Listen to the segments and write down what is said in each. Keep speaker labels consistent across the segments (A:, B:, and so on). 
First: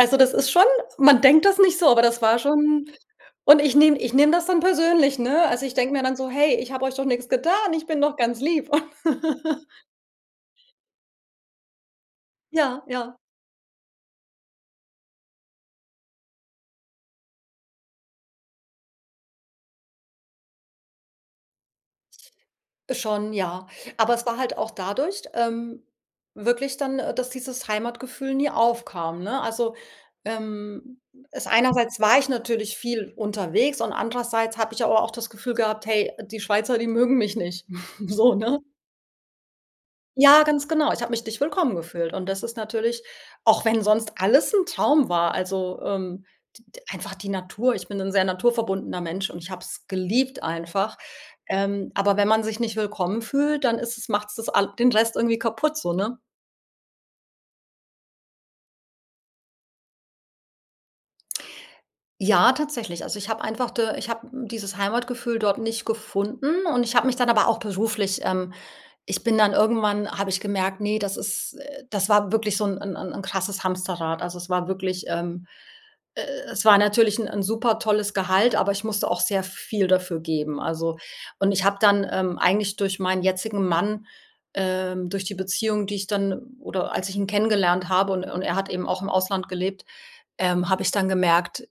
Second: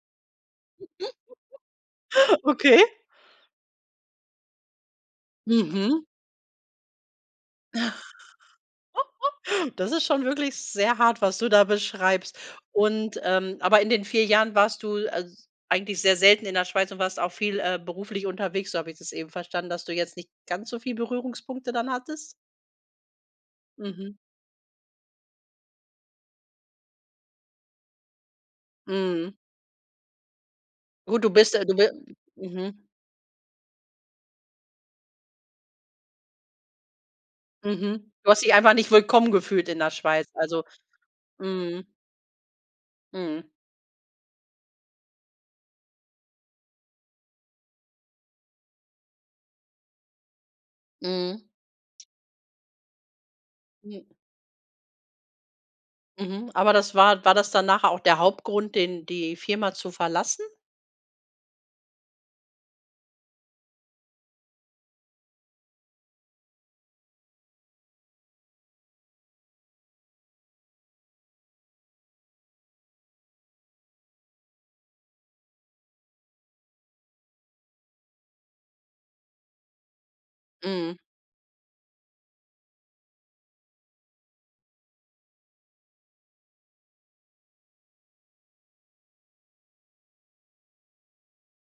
A: Also, das ist schon man denkt das nicht so, aber das war
B: Okay.
A: schon und ich nehme ich nehme das dann persönlich, ne? Also, ich denke mir
B: Mhm.
A: dann so: „Hey, ich habe euch doch nix getan, ich bin doch ganz lieb und“
B: Das ist schon wirklich sehr hart, was du da beschreibst.
A: Ja, ja.
B: Und, ähm aber in den 4 Jahren warst du als eigentlich sehr selten in der Schweiz und warst auch viel, äh, beruflich unterwegs, so habe ich das eben verstanden, dass du jetzt nicht ganz so viel Berührungspunkte dann hattest.
A: Schon, ja.
B: Mhm.
A: Aber es war halt auch dadurch, ähm wirklich dann, äh, dass dieses Heimatgefühl nie aufkam,
B: Mhm.
A: ne? Also, ähm,
B: Gut du
A: es
B: bist äh, du bi
A: einerseits war ich natürlich
B: mhm.
A: viel unterwegs und andererseits habe ich aber auch das Gefühl gehabt: „Hey, die Schweizer, die mögen mich nicht.“
B: Mhm. Du
A: So,
B: hast dich
A: ne?
B: einfach nicht willkommen gefühlt in der Schweiz,
A: Ja,
B: also
A: ganz genau. Ich habe mich nicht willkommen
B: mhm.
A: gefühlt und das ist natürlich
B: Mhm.
A: auch wenn sonst alles 'n Traum war, also, ähm, d d einfach die Natur. Ich bin 'n sehr naturverbundener Mensch und ich habe es geliebt einfach.
B: Mhm.
A: Ähm, aber wenn man sich nicht willkommen fühlt, dann ist
B: Hm.
A: es macht's das all den Rest irgendwie kaputt so, ne?
B: Mhm, aber das war war das dann nachher auch der Hauptgrund, den die Firma zu verlassen?
A: Ja, tatsächlich. Also, ich habe einfach da ich habe dieses Heimatgefühl dort nicht gefunden und ich habe mich dann aber auch beruflich, ähm ich bin dann irgendwann habe ich gemerkt, ne, das ist das war wirklich so 'n 'n 'n n krasses Hamsterrad. Also, es war wirklich, ähm e es war natürlich 'n 'n supertolles Gehalt, aber ich musste auch sehr viel dafür geben. Also
B: Mhm.
A: und ich habe dann, ähm, eigentlich durch meinen jetzigen Mann, ähm durch die Beziehung, die ich dann oder als ich ihn kennengelernt habe und und er hat eben auch im Ausland gelebt, ähm, habe ich dann gemerkt,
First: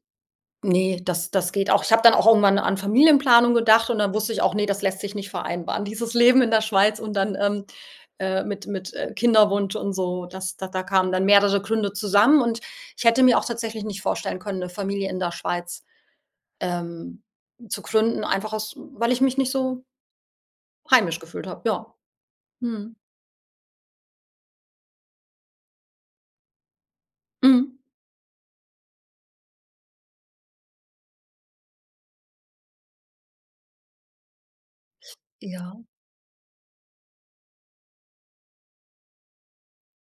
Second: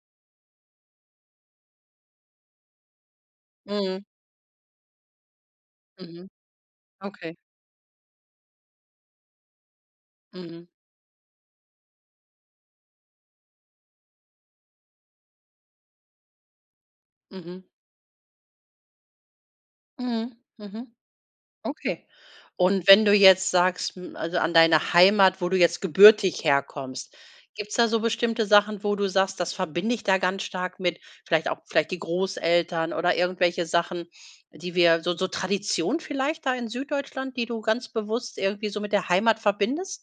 A: ne, das das geht auch ich habe dann auch irgendwann an Familienplanung gedacht und
B: Mhm.
A: dann wusste ich auch: „Ne, das lässt sich nicht vereinbaren“, dieses
B: Mhm.
A: Leben in der Schweiz und
B: Okay.
A: dann, ähm, äh, mit mit, äh, Kinderwunsch und so, das da
B: Mhm.
A: da kamen dann mehrere Gründe zusammen und ich hätte mir auch tatsächlich nicht vorstellen können, 'ne Familie in der Schweiz, ähm,
B: Mhm.
A: zu gründen, einfach aus weil ich mich nicht so
B: Mhm, mhm.
A: heimisch gefühlt habe. Ja.
B: Okay, und
A: Mhm.
B: wenn du jetzt sagst, hm also, an deiner Heimat, wo du jetzt gebürtig herkommst, gibt's
A: Mhm.
B: da so bestimmte Sachen, wo du sagst: „Das verbinde ich da ganz stark mit vielleicht auch vielleicht die Großeltern“ oder irgendwelche Sachen, die wir so so
A: Ja.
B: Tradition vielleicht da in Süddeutschland, die du ganz bewusst irgendwie so mit der Heimat verbindest?